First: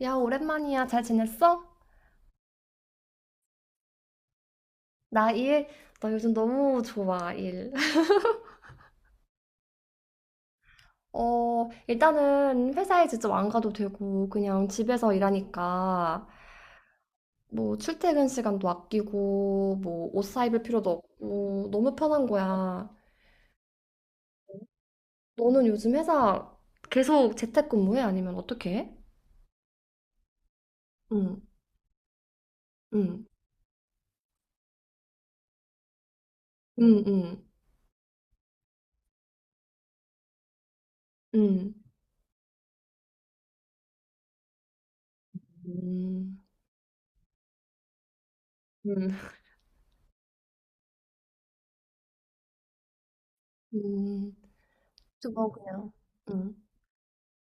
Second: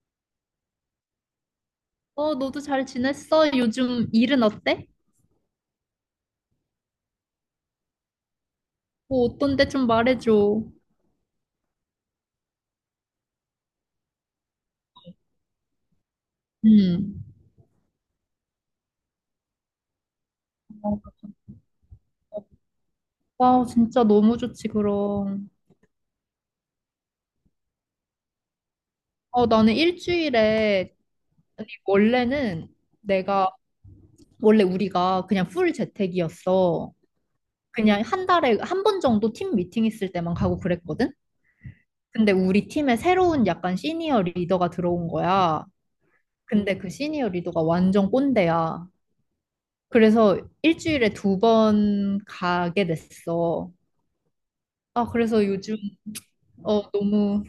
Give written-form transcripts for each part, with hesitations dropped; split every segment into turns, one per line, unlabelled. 야, 오랜만이야. 잘 지냈어?
어, 너도 잘 지냈어? 요즘 일은 어때?
나 일, 나 요즘 너무 좋아, 일.
뭐 어떤데 좀 말해줘.
일단은 회사에 직접 안 가도 되고, 그냥 집에서 일하니까,
음.
뭐, 출퇴근 시간도 아끼고, 뭐, 옷 사입을 필요도
어,
없고, 너무 편한 거야.
아, 진짜 너무 좋지, 그럼.
너는 요즘 회사 계속 재택근무해? 아니면 어떻게 해?
어, 나는 일주일에,
응,
아니,
응,
내가, 원래 우리가 그냥 풀 재택이었어.
응, 응,
그냥 한 달에 한 번 정도 팀 미팅 있을 때만 가고 그랬거든?
응,
근데 우리 팀에 새로운 약간 시니어 리더가 들어온 거야.
응,
근데 그 시니어 리더가 완전 꼰대야.
응,
그래서 일주일에 두 번 가게 됐어.
응.
아, 그래서
그거
요즘
그냥. 응.
너무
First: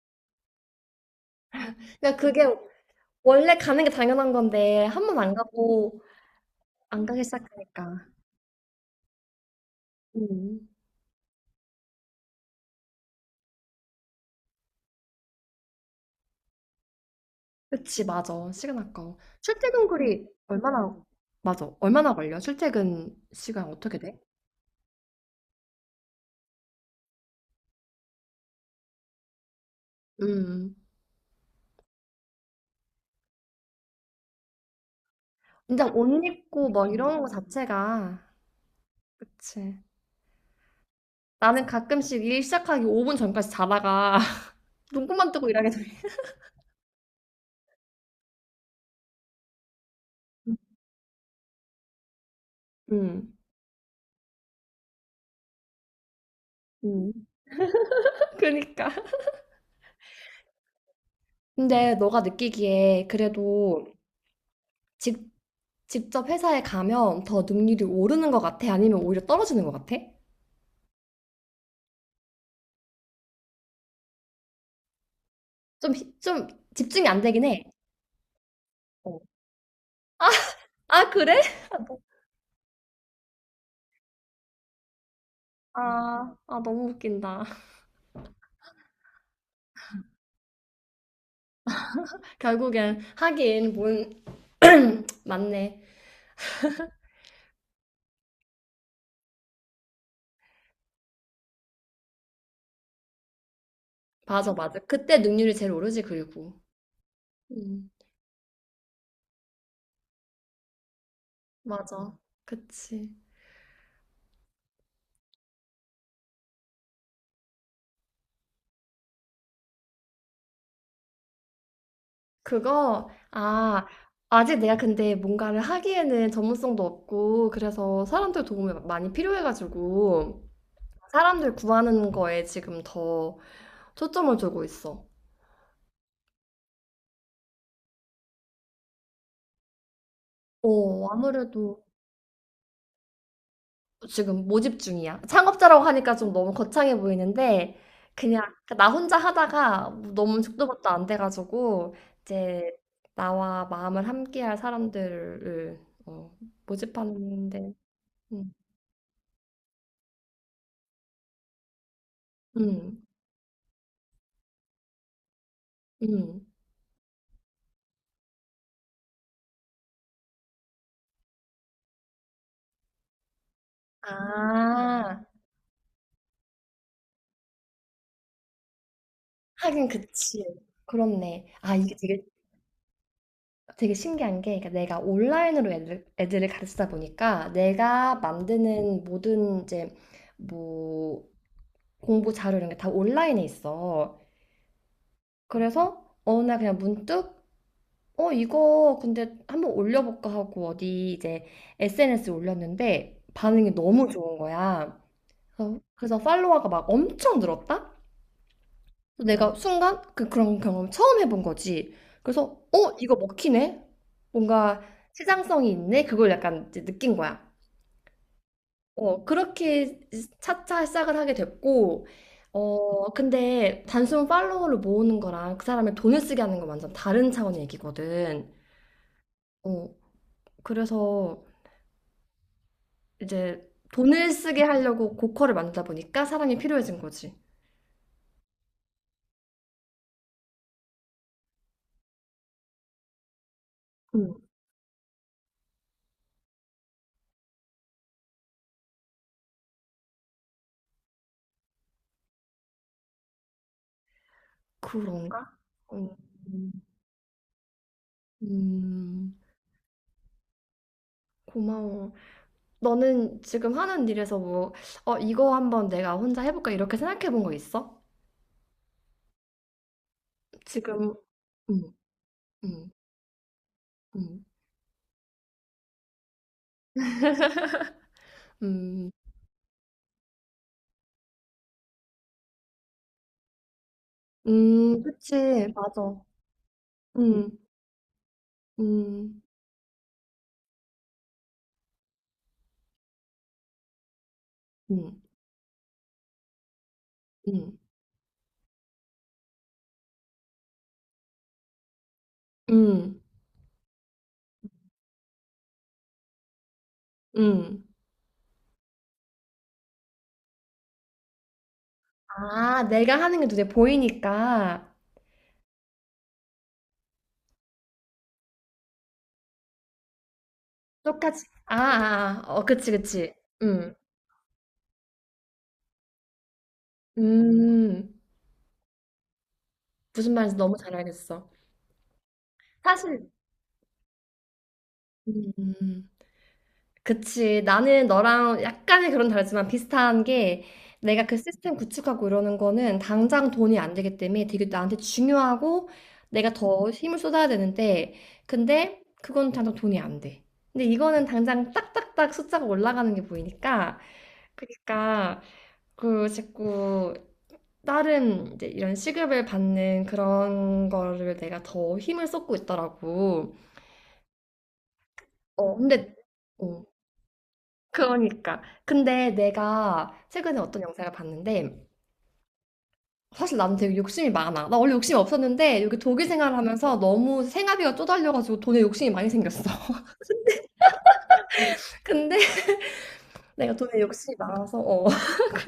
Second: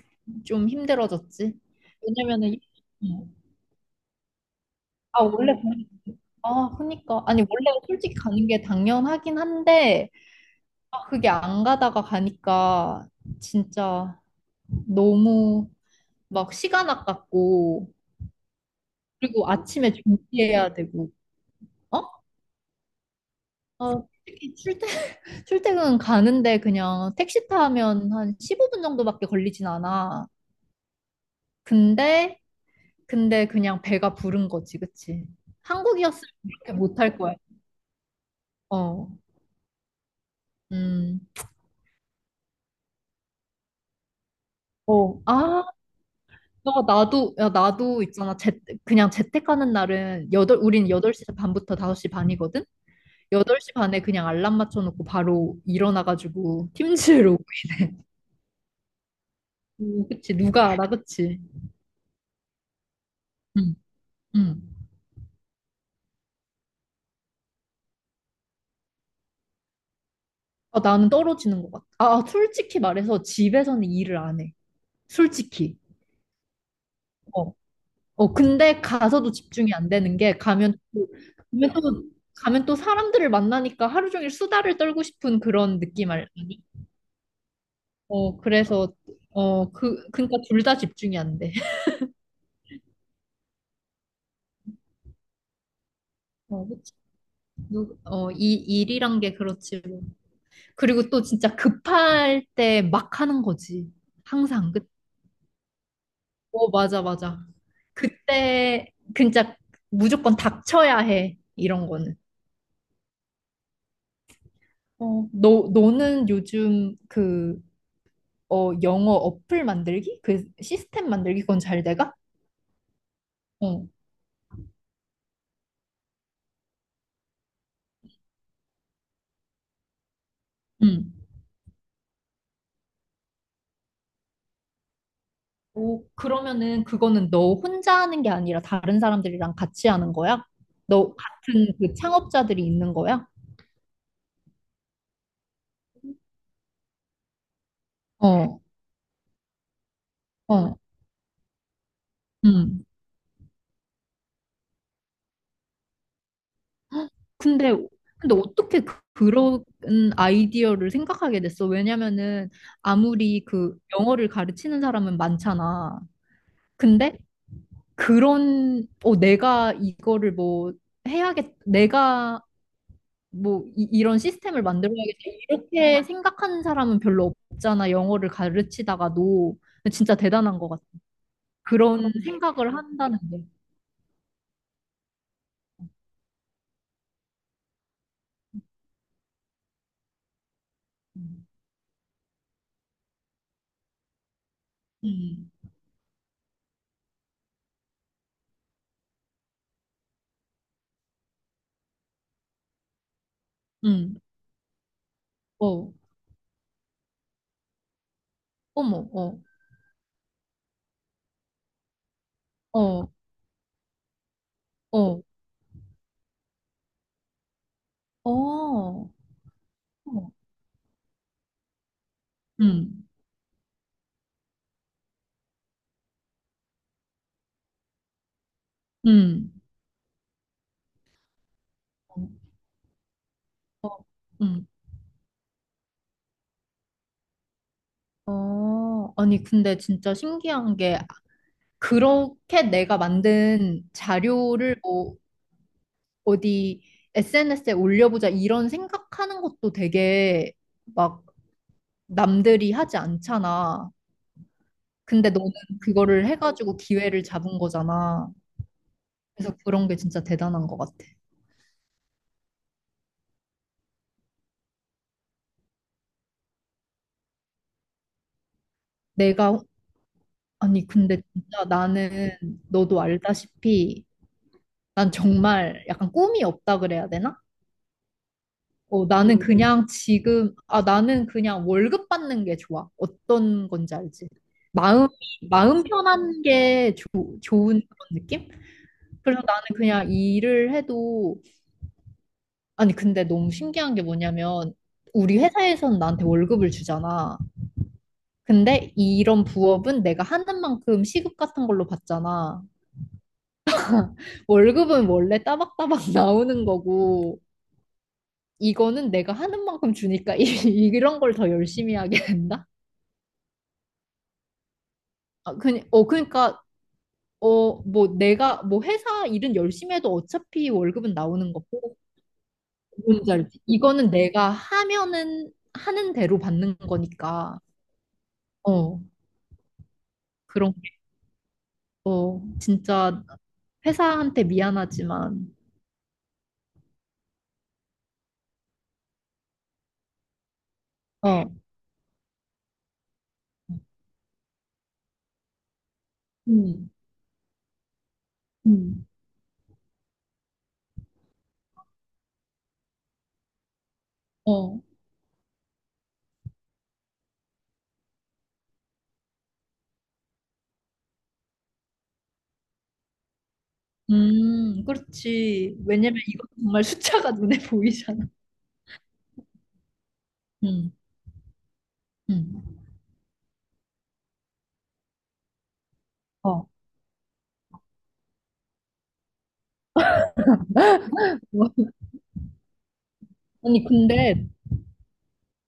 좀 힘들어졌지.
그러니까 그게
왜냐면은 음.
원래 가는 게 당연한 건데 한 번
아
안
원래 그
가고
아
안
그니까
가기
아니 원래
시작하니까.
솔직히 가는 게 당연하긴 한데,
음.
그게 안 가다가 가니까 진짜 너무 막 시간 아깝고,
그치, 맞아. 시간 아까워.
그리고
출퇴근
아침에
거리
준비해야
얼마나,
되고.
맞아.
어?
얼마나 걸려? 출퇴근 시간 어떻게
아
돼?
히 출퇴 출퇴근 가는데 그냥 택시 타면 한 15분 정도밖에 걸리진 않아.
음.
근데 근데 그냥 배가 부른 거지, 그치?
근데
한국이었으면
옷 입고
그렇게
뭐
못 할
이런 거
거야.
자체가,
어,
그치.
음,
나는 가끔씩 일 시작하기 5분 전까지 자다가
어,
눈곱만 뜨고
아,
일하게 돼.
나도. 야, 나도 있잖아. 그냥 재택 가는 날은, 우린 8시 반부터 5시 반이거든?
음.
8시 반에 그냥 알람 맞춰놓고 바로 일어나가지고
음.
팀즈를 오고 이래.
그러니까.
그치? 누가 알아, 그치?
근데 너가 느끼기에
응,
그래도
응.
직 직접 회사에 가면 더 능률이 오르는 것 같아? 아니면 오히려 떨어지는 것 같아?
아, 나는 떨어지는 것 같아. 아, 솔직히 말해서 집에서는 일을 안 해. 솔직히.
좀 집중이 안 되긴
어.
해.
어, 근데
어.
가서도 집중이 안 되는 게,
아, 그래?
가면
아, 너-
또, 가면 또 사람들을 만나니까 하루 종일 수다를 떨고 싶은 그런 느낌 아니?
아, 아, 너무 웃긴다.
어, 그래서, 어, 그러니까 둘 다 집중이 안 돼.
결국엔 하긴 뭔 맞네.
어, 그치. 어, 이 일이란 게 그렇지. 뭐. 그리고 또 진짜 급할 때 막 하는 거지.
맞아,
항상.
맞아.
그,
그때 능률이 제일 오르지, 그리고.
어, 맞아, 맞아.
음,
그때 진짜 무조건 닥쳐야 해, 이런
맞아.
거는.
그치.
어, 너는 요즘 그, 어, 영어 어플 만들기? 그 시스템 만들기, 그건 잘 돼가?
그거, 아,
어.
아직 내가 근데 뭔가를 하기에는 전문성도 없고, 그래서 사람들 도움이 많이 필요해가지고,
음.
사람들 구하는 거에 지금 더 초점을 두고 있어.
오, 그러면은 그거는 너 혼자 하는 게 아니라 다른 사람들이랑 같이 하는 거야?
어,
너 같은
아무래도
그 창업자들이 있는 거야?
지금 모집 중이야. 창업자라고 하니까 좀 너무 거창해 보이는데, 그냥
어,
그러니까 나 혼자 하다가 너무
어,
죽도밥도 안 돼가지고, 이제
음.
나와 마음을 함께할 사람들을 어,
헉. 근데,
모집하는데,
근데
음,
어떻게 그런 아이디어를 생각하게 됐어? 왜냐면은
음,
아무리 그 영어를 가르치는 사람은 많잖아.
음.
근데 그런, 어, 내가 이거를 뭐 내가 뭐 이, 런 시스템을 만들어야겠다
아,
이렇게 생각하는 사람은 별로 없잖아, 영어를 가르치다가도.
하긴
진짜
그치.
대단한 것 같아,
그렇네. 아, 이게
그런
되게
생각을 한다는 게.
되게 신기한 게, 그러니까 내가 온라인으로 애들을 가르치다 보니까 내가 만드는 모든 이제 뭐
음,
공부 자료 이런 게 다 온라인에 있어.
음,
그래서 어느 날 그냥 문득 이거 근데 한번 올려볼까 하고 어디 이제 SNS에 올렸는데 반응이 너무
음.
좋은 거야. 그래서,
어,
그래서 팔로워가 막 엄청 늘었다?
어머, 어,
내가 순간 그런 경험을 처음 해본 거지. 그래서
어,
이거 먹히네. 뭔가
어,
시장성이 있네.' 그걸 약간 이제 느낀 거야.
어,
그렇게
어,
차차 시작을 하게 됐고
음,
근데 단순 팔로워를 모으는 거랑 그 사람의 돈을 쓰게 하는 건 완전 다른 차원의 얘기거든.
음,
어 그래서
어,
이제
어,
돈을 쓰게
음,
하려고 고퀄을 만들다 보니까 사랑이 필요해진 거지.
어. 아니 근데 진짜 신기한 게, 그렇게 내가 만든
음.
자료를 뭐 어디 SNS에 올려보자 이런 생각하는 것도 되게 막 남들이 하지 않잖아. 근데
그런가?
너는
음.
그거를 해가지고 기회를 잡은 거잖아.
음.
그래서 그런 게 진짜 대단한 것 같아.
고마워. 너는 지금 하는 일에서 뭐, 이거 한번 내가 혼자 해볼까? 이렇게 생각해 본 거 있어?
내가, 아니,
지금,
근데 진짜
음,
나는,
음,
너도 알다시피
음,
난 정말 약간 꿈이 없다 그래야 되나? 어,
음,
나는 그냥 지금, 아, 나는 그냥 월급 받는 게 좋아. 어떤 건지 알지? 마음,
그치,
마음
맞아.
편한 게
음,
좋은 그런 느낌?
음,
그래서 나는 그냥 일을 해도, 아니 근데 너무 신기한 게 뭐냐면,
음,
우리 회사에서는 나한테 월급을 주잖아.
음,
근데 이런 부업은 내가 하는 만큼 시급 같은 걸로 받잖아.
음,
월급은 원래 따박따박 나오는 거고,
음.
이거는 내가 하는 만큼 주니까 이런 걸 더 열심히 하게 된다.
아, 내가 하는 게 눈에 보이니까
아, 어, 그러니까 어 뭐 내가 뭐 회사 일은 열심히 해도 어차피 월급은
똑같이.
나오는
아,
거고.
아, 아. 어, 그치,
뭔지
그치.
알지?
음,
이거는 내가 하면은 하는 대로 받는 거니까.
음.
어,
무슨 말인지
그런
너무
게,
잘 알겠어.
어, 진짜
사실,
회사한테 미안하지만.
음. 그치. 나는 너랑 약간의 그런 다르지만 비슷한 게 내가 그
어,
시스템 구축하고 이러는 거는 당장 돈이 안 되기 때문에 되게 나한테 중요하고 내가 더
음,
힘을 쏟아야 되는데 근데
음,
그건 당장 돈이 안 돼. 근데 이거는 당장 딱딱딱 숫자가 올라가는 게 보이니까
어,
그러니까 그 자꾸 다른 이제 이런 시급을 받는 그런 거를 내가 더 힘을 쏟고 있더라고. 어,
그렇지.
근데
왜냐면 이거
어,
정말 숫자가 눈에 보이잖아.
그러니까. 근데 내가 최근에 어떤
음,
영상을 봤는데,
음,
사실 나는 되게 욕심이 많아. 나 원래 욕심이 없었는데, 여기 독일 생활을
어.
하면서 너무 생활비가 쪼달려가지고 돈에 욕심이 많이 생겼어. 근데 내가
아니,
돈에 욕심이
근데
많아서, 어.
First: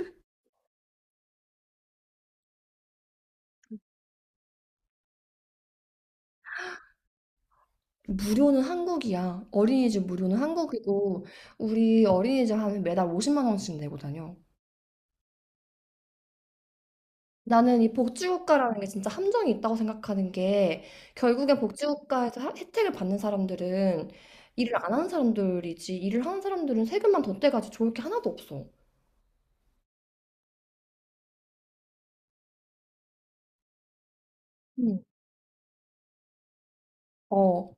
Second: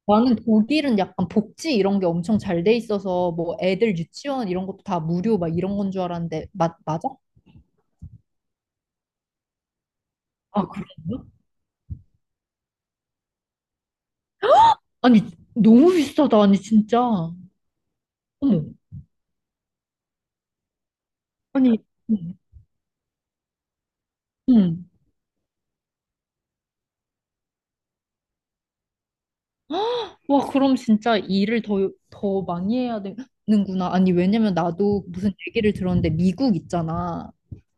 나는 독일은 약간 복지 이런 게 엄청 잘 돼 있어서 뭐 애들 유치원 이런 것도 다 무료 막 이런 건 줄 알았는데, 맞아?
무료는 한국이야. 어린이집 무료는
아, 그래?
한국이고, 우리 어린이집 하면 매달 50만 원씩 내고 다녀.
아니, 너무 비싸다. 아니, 진짜. 어머.
나는 이 복지국가라는 게 진짜 함정이 있다고 생각하는 게 결국엔
아니, 음,
복지국가에서 혜택을 받는 사람들은 일을
음.
안 하는 사람들이지 일을 하는 사람들은 세금만 더 떼가지 좋을 게 하나도 없어.
와, 그럼 진짜 일을 더 많이 해야 되는구나. 아니, 왜냐면
응
나도 무슨 얘기를 들었는데, 미국 있잖아.
어,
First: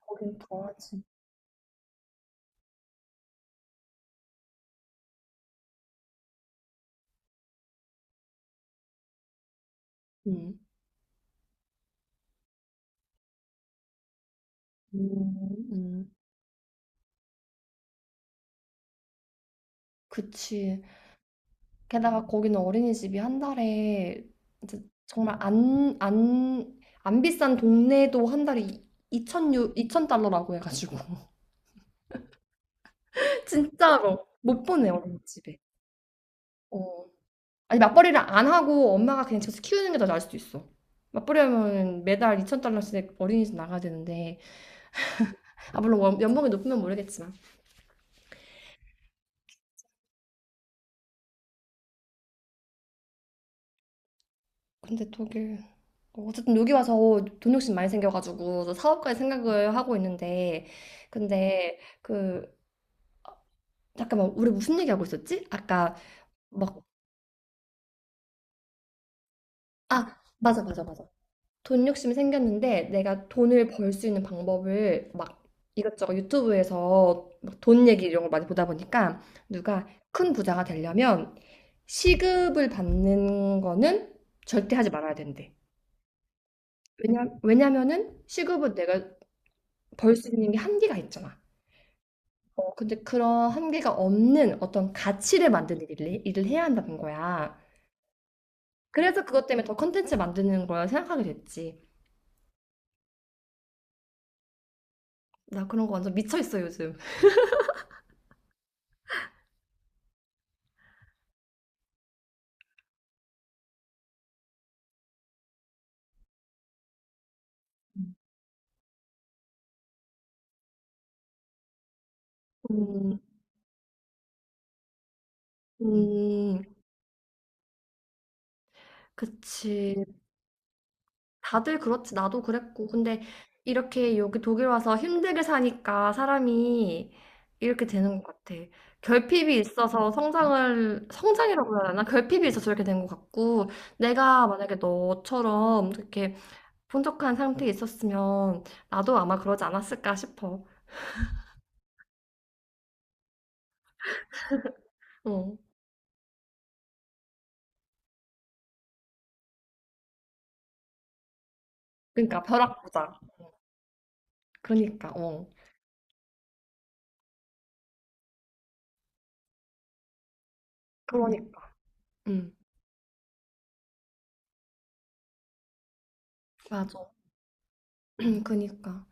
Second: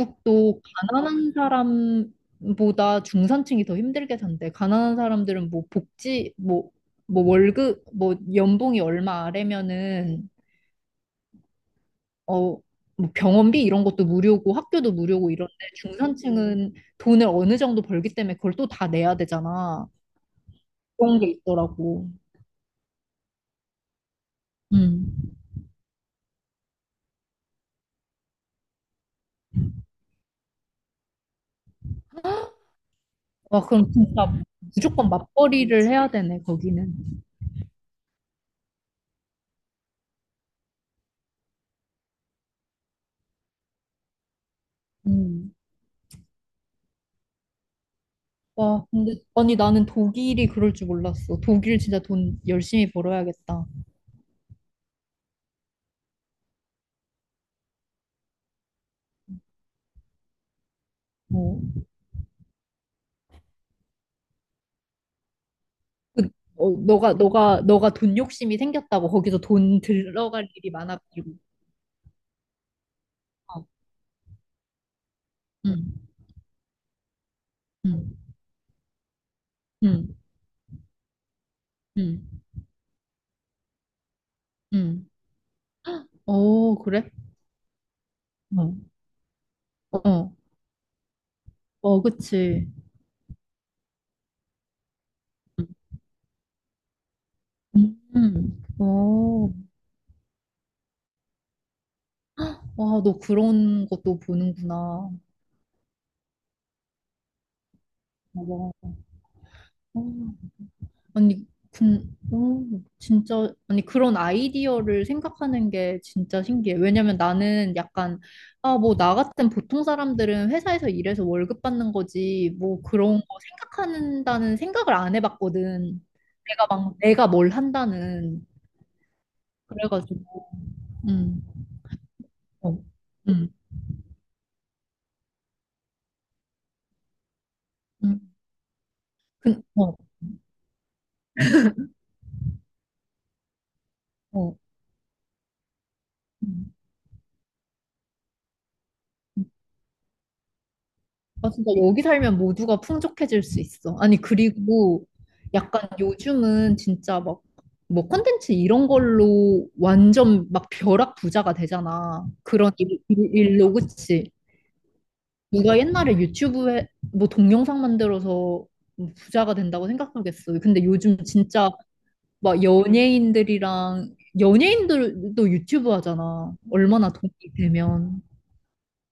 거긴 더하지.
가난한 사람보다 중산층이 더 힘들게 산대. 가난한 사람들은 뭐 복지, 뭐, 뭐 연봉이 얼마 아래면은
응
어, 뭐 병원비 이런 것도 무료고 학교도
음,
무료고 이런데,
음.
중산층은 돈을 어느 정도 벌기 때문에 그걸 또 다 내야 되잖아.
그치.
그런 게 있더라고.
게다가 거기는 어린이집이 한 달에 이제
음.
정말 안 비싼 동네도 한 달에 2천0 0달러라고 해가지고.
와, 그럼
진짜로.
진짜
못 보내,
무조건
어린이집에.
맞벌이를 해야 되네, 거기는.
어. 아니 맞벌이를 안 하고 엄마가 그냥 집에서 키우는 게 더 나을 수도 있어. 맞벌이 하면 매달 2천 달러씩 어린이집 나가야 되는데
음.
물론 연봉이 높으면 모르겠지만
와, 근데, 아니, 나는 독일이 그럴 줄 몰랐어. 독일 진짜 돈 열심히 벌어야겠다.
근데 독일 어쨌든 여기 와서 돈 욕심 많이 생겨가지고 저 사업까지 생각을 하고 있는데
어,
근데 그 잠깐만 우리 무슨 얘기하고 있었지? 아까
그, 어,
막
너가 돈 욕심이 생겼다고 거기서 돈 들어갈
맞아
일이
맞아 맞아
많아가지고.
돈 욕심이 생겼는데 내가
어,
돈을 벌 수 있는 방법을 막
응,
이것저것 유튜브에서 막 돈 얘기
응,
이런 걸 많이 보다 보니까 누가
응,
큰 부자가 되려면
응,
시급을 받는 거는 절대 하지
응.
말아야 된대.
어, 그래?
왜냐면은 시급은
어.
내가 벌 수
어,
있는 게 한계가 있잖아.
어, 그치.
근데 그런 한계가 없는 어떤 가치를 만드는 일을 해야 한다는 거야. 그래서 그것
어,
때문에 더 컨텐츠 만드는 걸 생각하게 됐지.
와, 너 그런 것도 보는구나.
나 그런 거 완전 미쳐 있어, 요즘.
맞아. 어, 아니, 어, 진짜, 아니, 그런 아이디어를 생각하는 게 진짜 신기해. 왜냐면 나는 약간, 아, 뭐, 나 같은 보통 사람들은 회사에서 일해서 월급 받는 거지, 뭐, 그런
음,
거 생각한다는 생각을 안 해봤거든.
음,
내가 뭘 한다는.
그치.
그래가지고, 음,
다들 그렇지. 나도
어,
그랬고. 근데
음,
이렇게 여기 독일 와서 힘들게 사니까 사람이 이렇게 되는
음.
것 같아. 결핍이
어,
있어서 성장이라고 해야 되나? 결핍이 있어서 이렇게 된 것 같고, 내가
어.
만약에 너처럼 이렇게
음.
풍족한 상태에 있었으면 나도 아마 그러지 않았을까 싶어.
아, 진짜 여기 살면 모두가 풍족해질 수 있어. 아니, 그리고
어.
약간 요즘은 진짜 막, 뭐 컨텐츠 이런 걸로 완전 막 벼락 부자가 되잖아.
그러니까
그런
벼락 부자.
일로, 그치?
그러니까, 어.
누가 옛날에 유튜브에 뭐 동영상 만들어서 부자가 된다고 생각하겠어. 근데 요즘 진짜
그러니까. 응.
막 연예인들도 유튜브 하잖아.
맞아.
얼마나 돈이 되면.
응, 그니까.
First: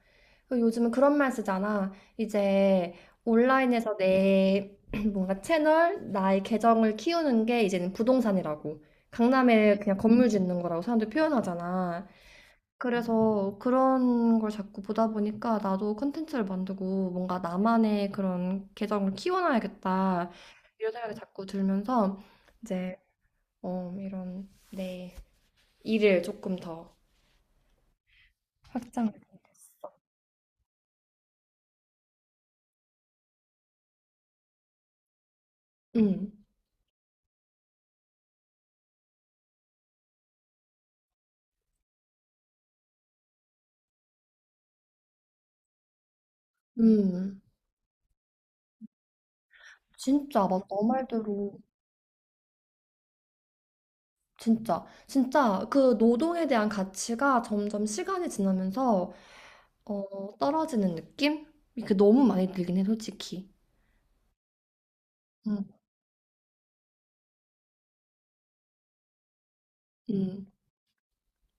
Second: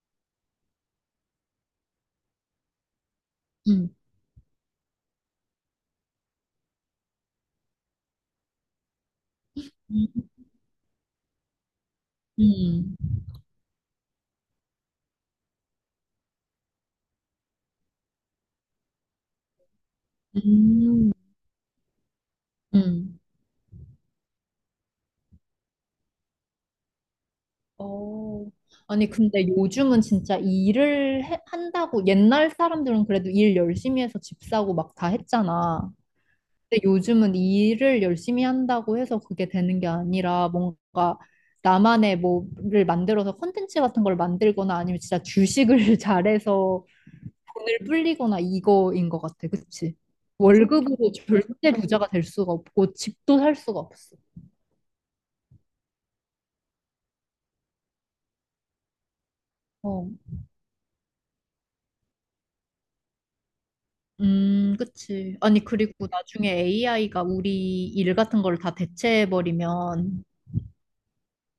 그 요즘은 그런 말 쓰잖아. 이제 온라인에서 내 뭔가 채널, 나의 계정을 키우는 게 이제는 부동산이라고. 강남에 그냥
응.
건물 짓는 거라고 사람들 표현하잖아.
음.
그래서 그런 걸 자꾸 보다 보니까 나도 콘텐츠를 만들고 뭔가 나만의 그런 계정을 키워놔야겠다.
음.
이런
음.
생각이 자꾸 들면서 이제
음.
이런 내 일을 조금 더
어. 아니,
확장.
근데 요즘은 진짜 한다고. 옛날 사람들은 그래도 일 열심히 해서 집 사고 막 다 했잖아.
응,
근데 요즘은 일을 열심히 한다고 해서 그게 되는 게 아니라, 뭔가 나만의 뭐를 만들어서 콘텐츠 같은 걸 만들거나, 아니면 진짜 주식을 잘해서
응.
돈을 불리거나 이거인 것 같아. 그치?
진짜 맞아. 너
월급으로
말대로.
절대 부자가 될 수가 없고, 집도 살 수가 없어.
진짜, 진짜 그 노동에 대한 가치가 점점 시간이 지나면서 떨어지는 느낌? 이게 너무 많이 들긴 해, 솔직히.
그치.
응,
아니, 그리고 나중에 AI가 우리 일 같은 걸 다 대체해버리면,
응,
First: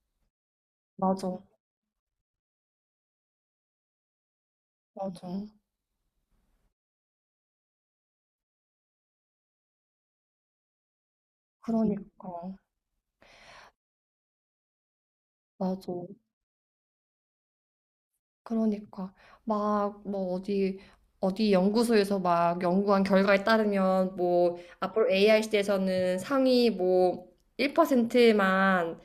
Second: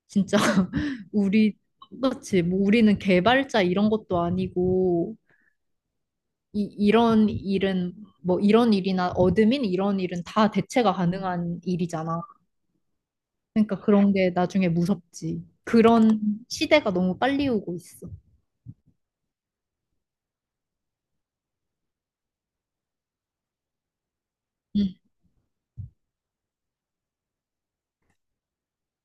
진짜,
맞아,
우리, 그치. 뭐, 우리는 개발자 이런 것도 아니고,
맞아.
이런 일은, 뭐, 이런 일이나 어드민 이런 일은 다 대체가 가능한 일이잖아.
그러니까,
그러니까 그런 게 나중에 무섭지.
맞아.
그런 시대가 너무 빨리 오고 있어.
그러니까 막 뭐 어디 어디 연구소에서 막 연구한 결과에 따르면 뭐
응,
앞으로 AI 시대에서는 상위 뭐 1%만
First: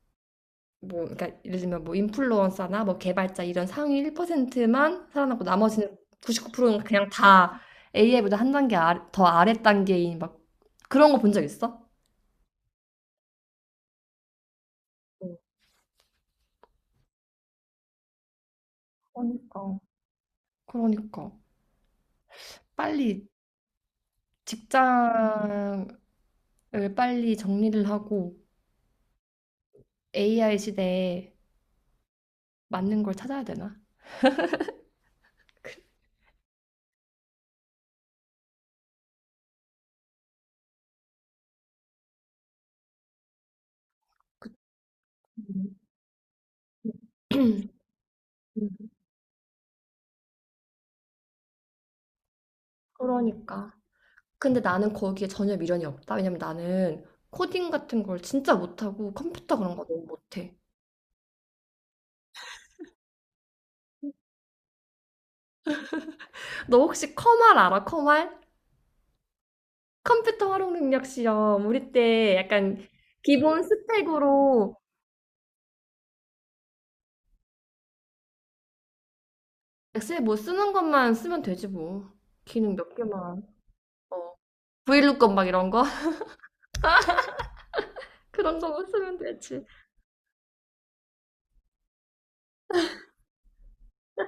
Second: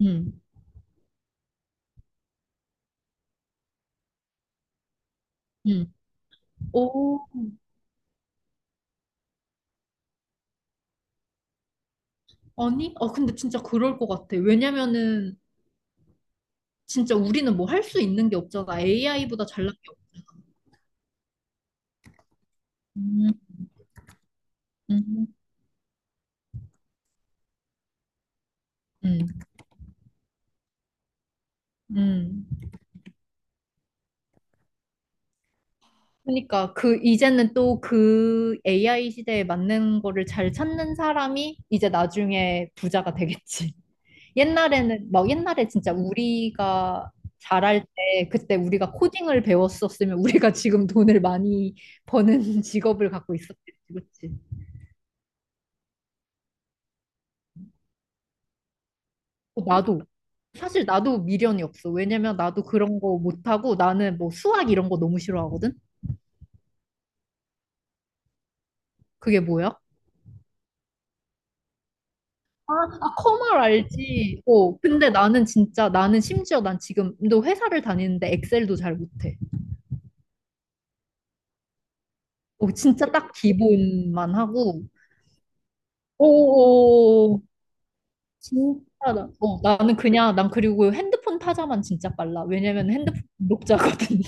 응,
뭐 그러니까 예를 들면 뭐 인플루언서나 뭐 개발자 이런 상위 1%만 살아남고
응.
나머지는 99%는 그냥
오,
다 AI보다 한 단계 아래, 더 아래 단계인 막 그런 거 본 적 있어?
아니? 아, 근데 진짜 그럴 것 같아.
어,
왜냐면은 진짜 우리는 뭐 할 수 있는 게 없잖아. AI보다 잘난
그러니까.
게 없어.
그러니까 빨리
음, 음,
직장을 빨리 정리를 하고
음,
AI 시대에
음.
맞는 걸 찾아야 되나?
그러니까 그 이제는 또 그 AI 시대에 맞는 거를 잘 찾는 사람이 이제 나중에 부자가 되겠지. 옛날에는 막 옛날에
음,
진짜 우리가
음.
잘할 때, 그때 우리가 코딩을 배웠었으면 우리가 지금 돈을 많이 버는 직업을 갖고
그러니까.
있었겠지, 그치?
근데 나는 거기에 전혀 미련이 없다. 왜냐면 나는 코딩 같은 걸 진짜 못하고 컴퓨터
어,
그런 거
나도.
너무 못해.
사실 나도 미련이 없어. 왜냐면 나도 그런 거 못하고, 나는 뭐 수학 이런 거 너무 싫어하거든?
너 혹시 컴활 알아? 컴활?
그게 뭐야?
컴퓨터 활용 능력 시험. 우리 때
아,
약간
아, 커말
기본
알지.
스펙으로
어, 근데 나는 진짜, 나는 심지어 난 지금도 회사를 다니는데 엑셀도 잘 못해.
엑셀 못 쓰는 것만 쓰면 되지 뭐.
어,
기능 몇
진짜 딱
개만. 어.
기본만 하고.
브이루건 막 이런 거?
오,
그런
진짜
거만 쓰면
나, 어,
되지.
난 그리고 핸드폰 타자만 진짜 빨라. 왜냐면 핸드폰 독자거든.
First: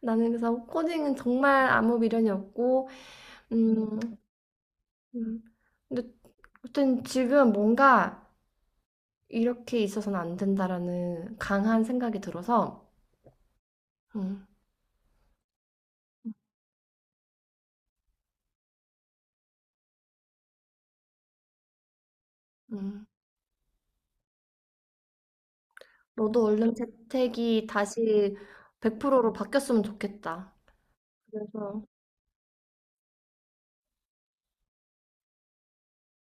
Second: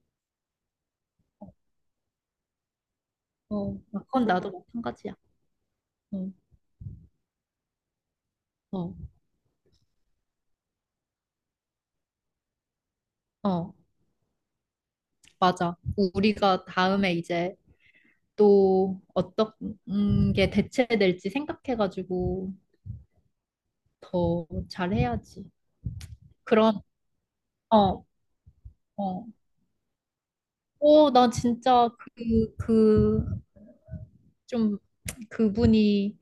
나는 그래서 코딩은 정말 아무 미련이 없고,
어,
음,
그건 나도 마찬가지야.
음. 근데
어,
아무튼 지금 뭔가
어,
이렇게 있어서는 안 된다라는 강한 생각이 들어서,
어,
음,
맞아. 우리가 다음에 이제 또 어떤 게 대체될지 생각해가지고
음.
더 잘해야지.
너도 얼른
그런,
재택이
어,
다시
어.
100%로 바뀌었으면 좋겠다.
오, 나
그래서
진짜 좀, 그분이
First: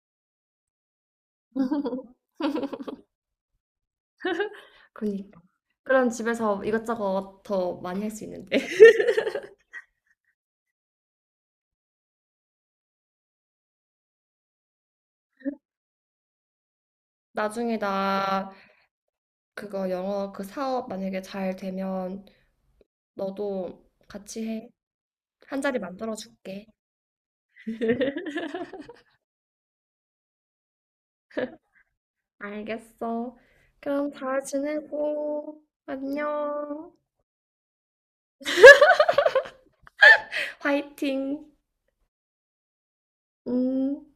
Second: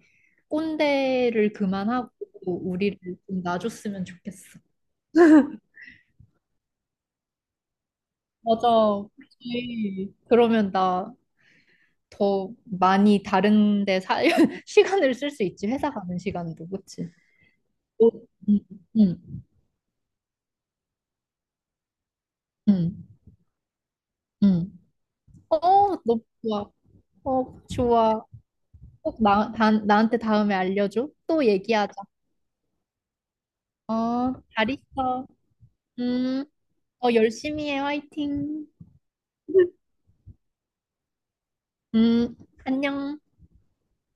꼰대를 그만하고 우리를 좀 놔줬으면 좋겠어.
그니까. 그럼 집에서 이것저것 더 많이 할 수 있는데.
맞아. 그치. 그러면 나 더 많이 다른 데 시간을 쓸 수 있지. 회사 가는 시간도. 그치?
나중에
어,
나
응, 응,
그거 영어 그 사업 만약에 잘 되면
응,
너도 같이 해.
응. 어,
한 자리 만들어
너무
줄게.
좋아. 어, 좋아. 꼭 나한테 다음에 알려줘. 또 얘기하자.
알겠어. 그럼
어,
잘
잘 있어.
지내고
음,
안녕.
어, 열심히 해. 화이팅.
화이팅.
음, 안녕.
음.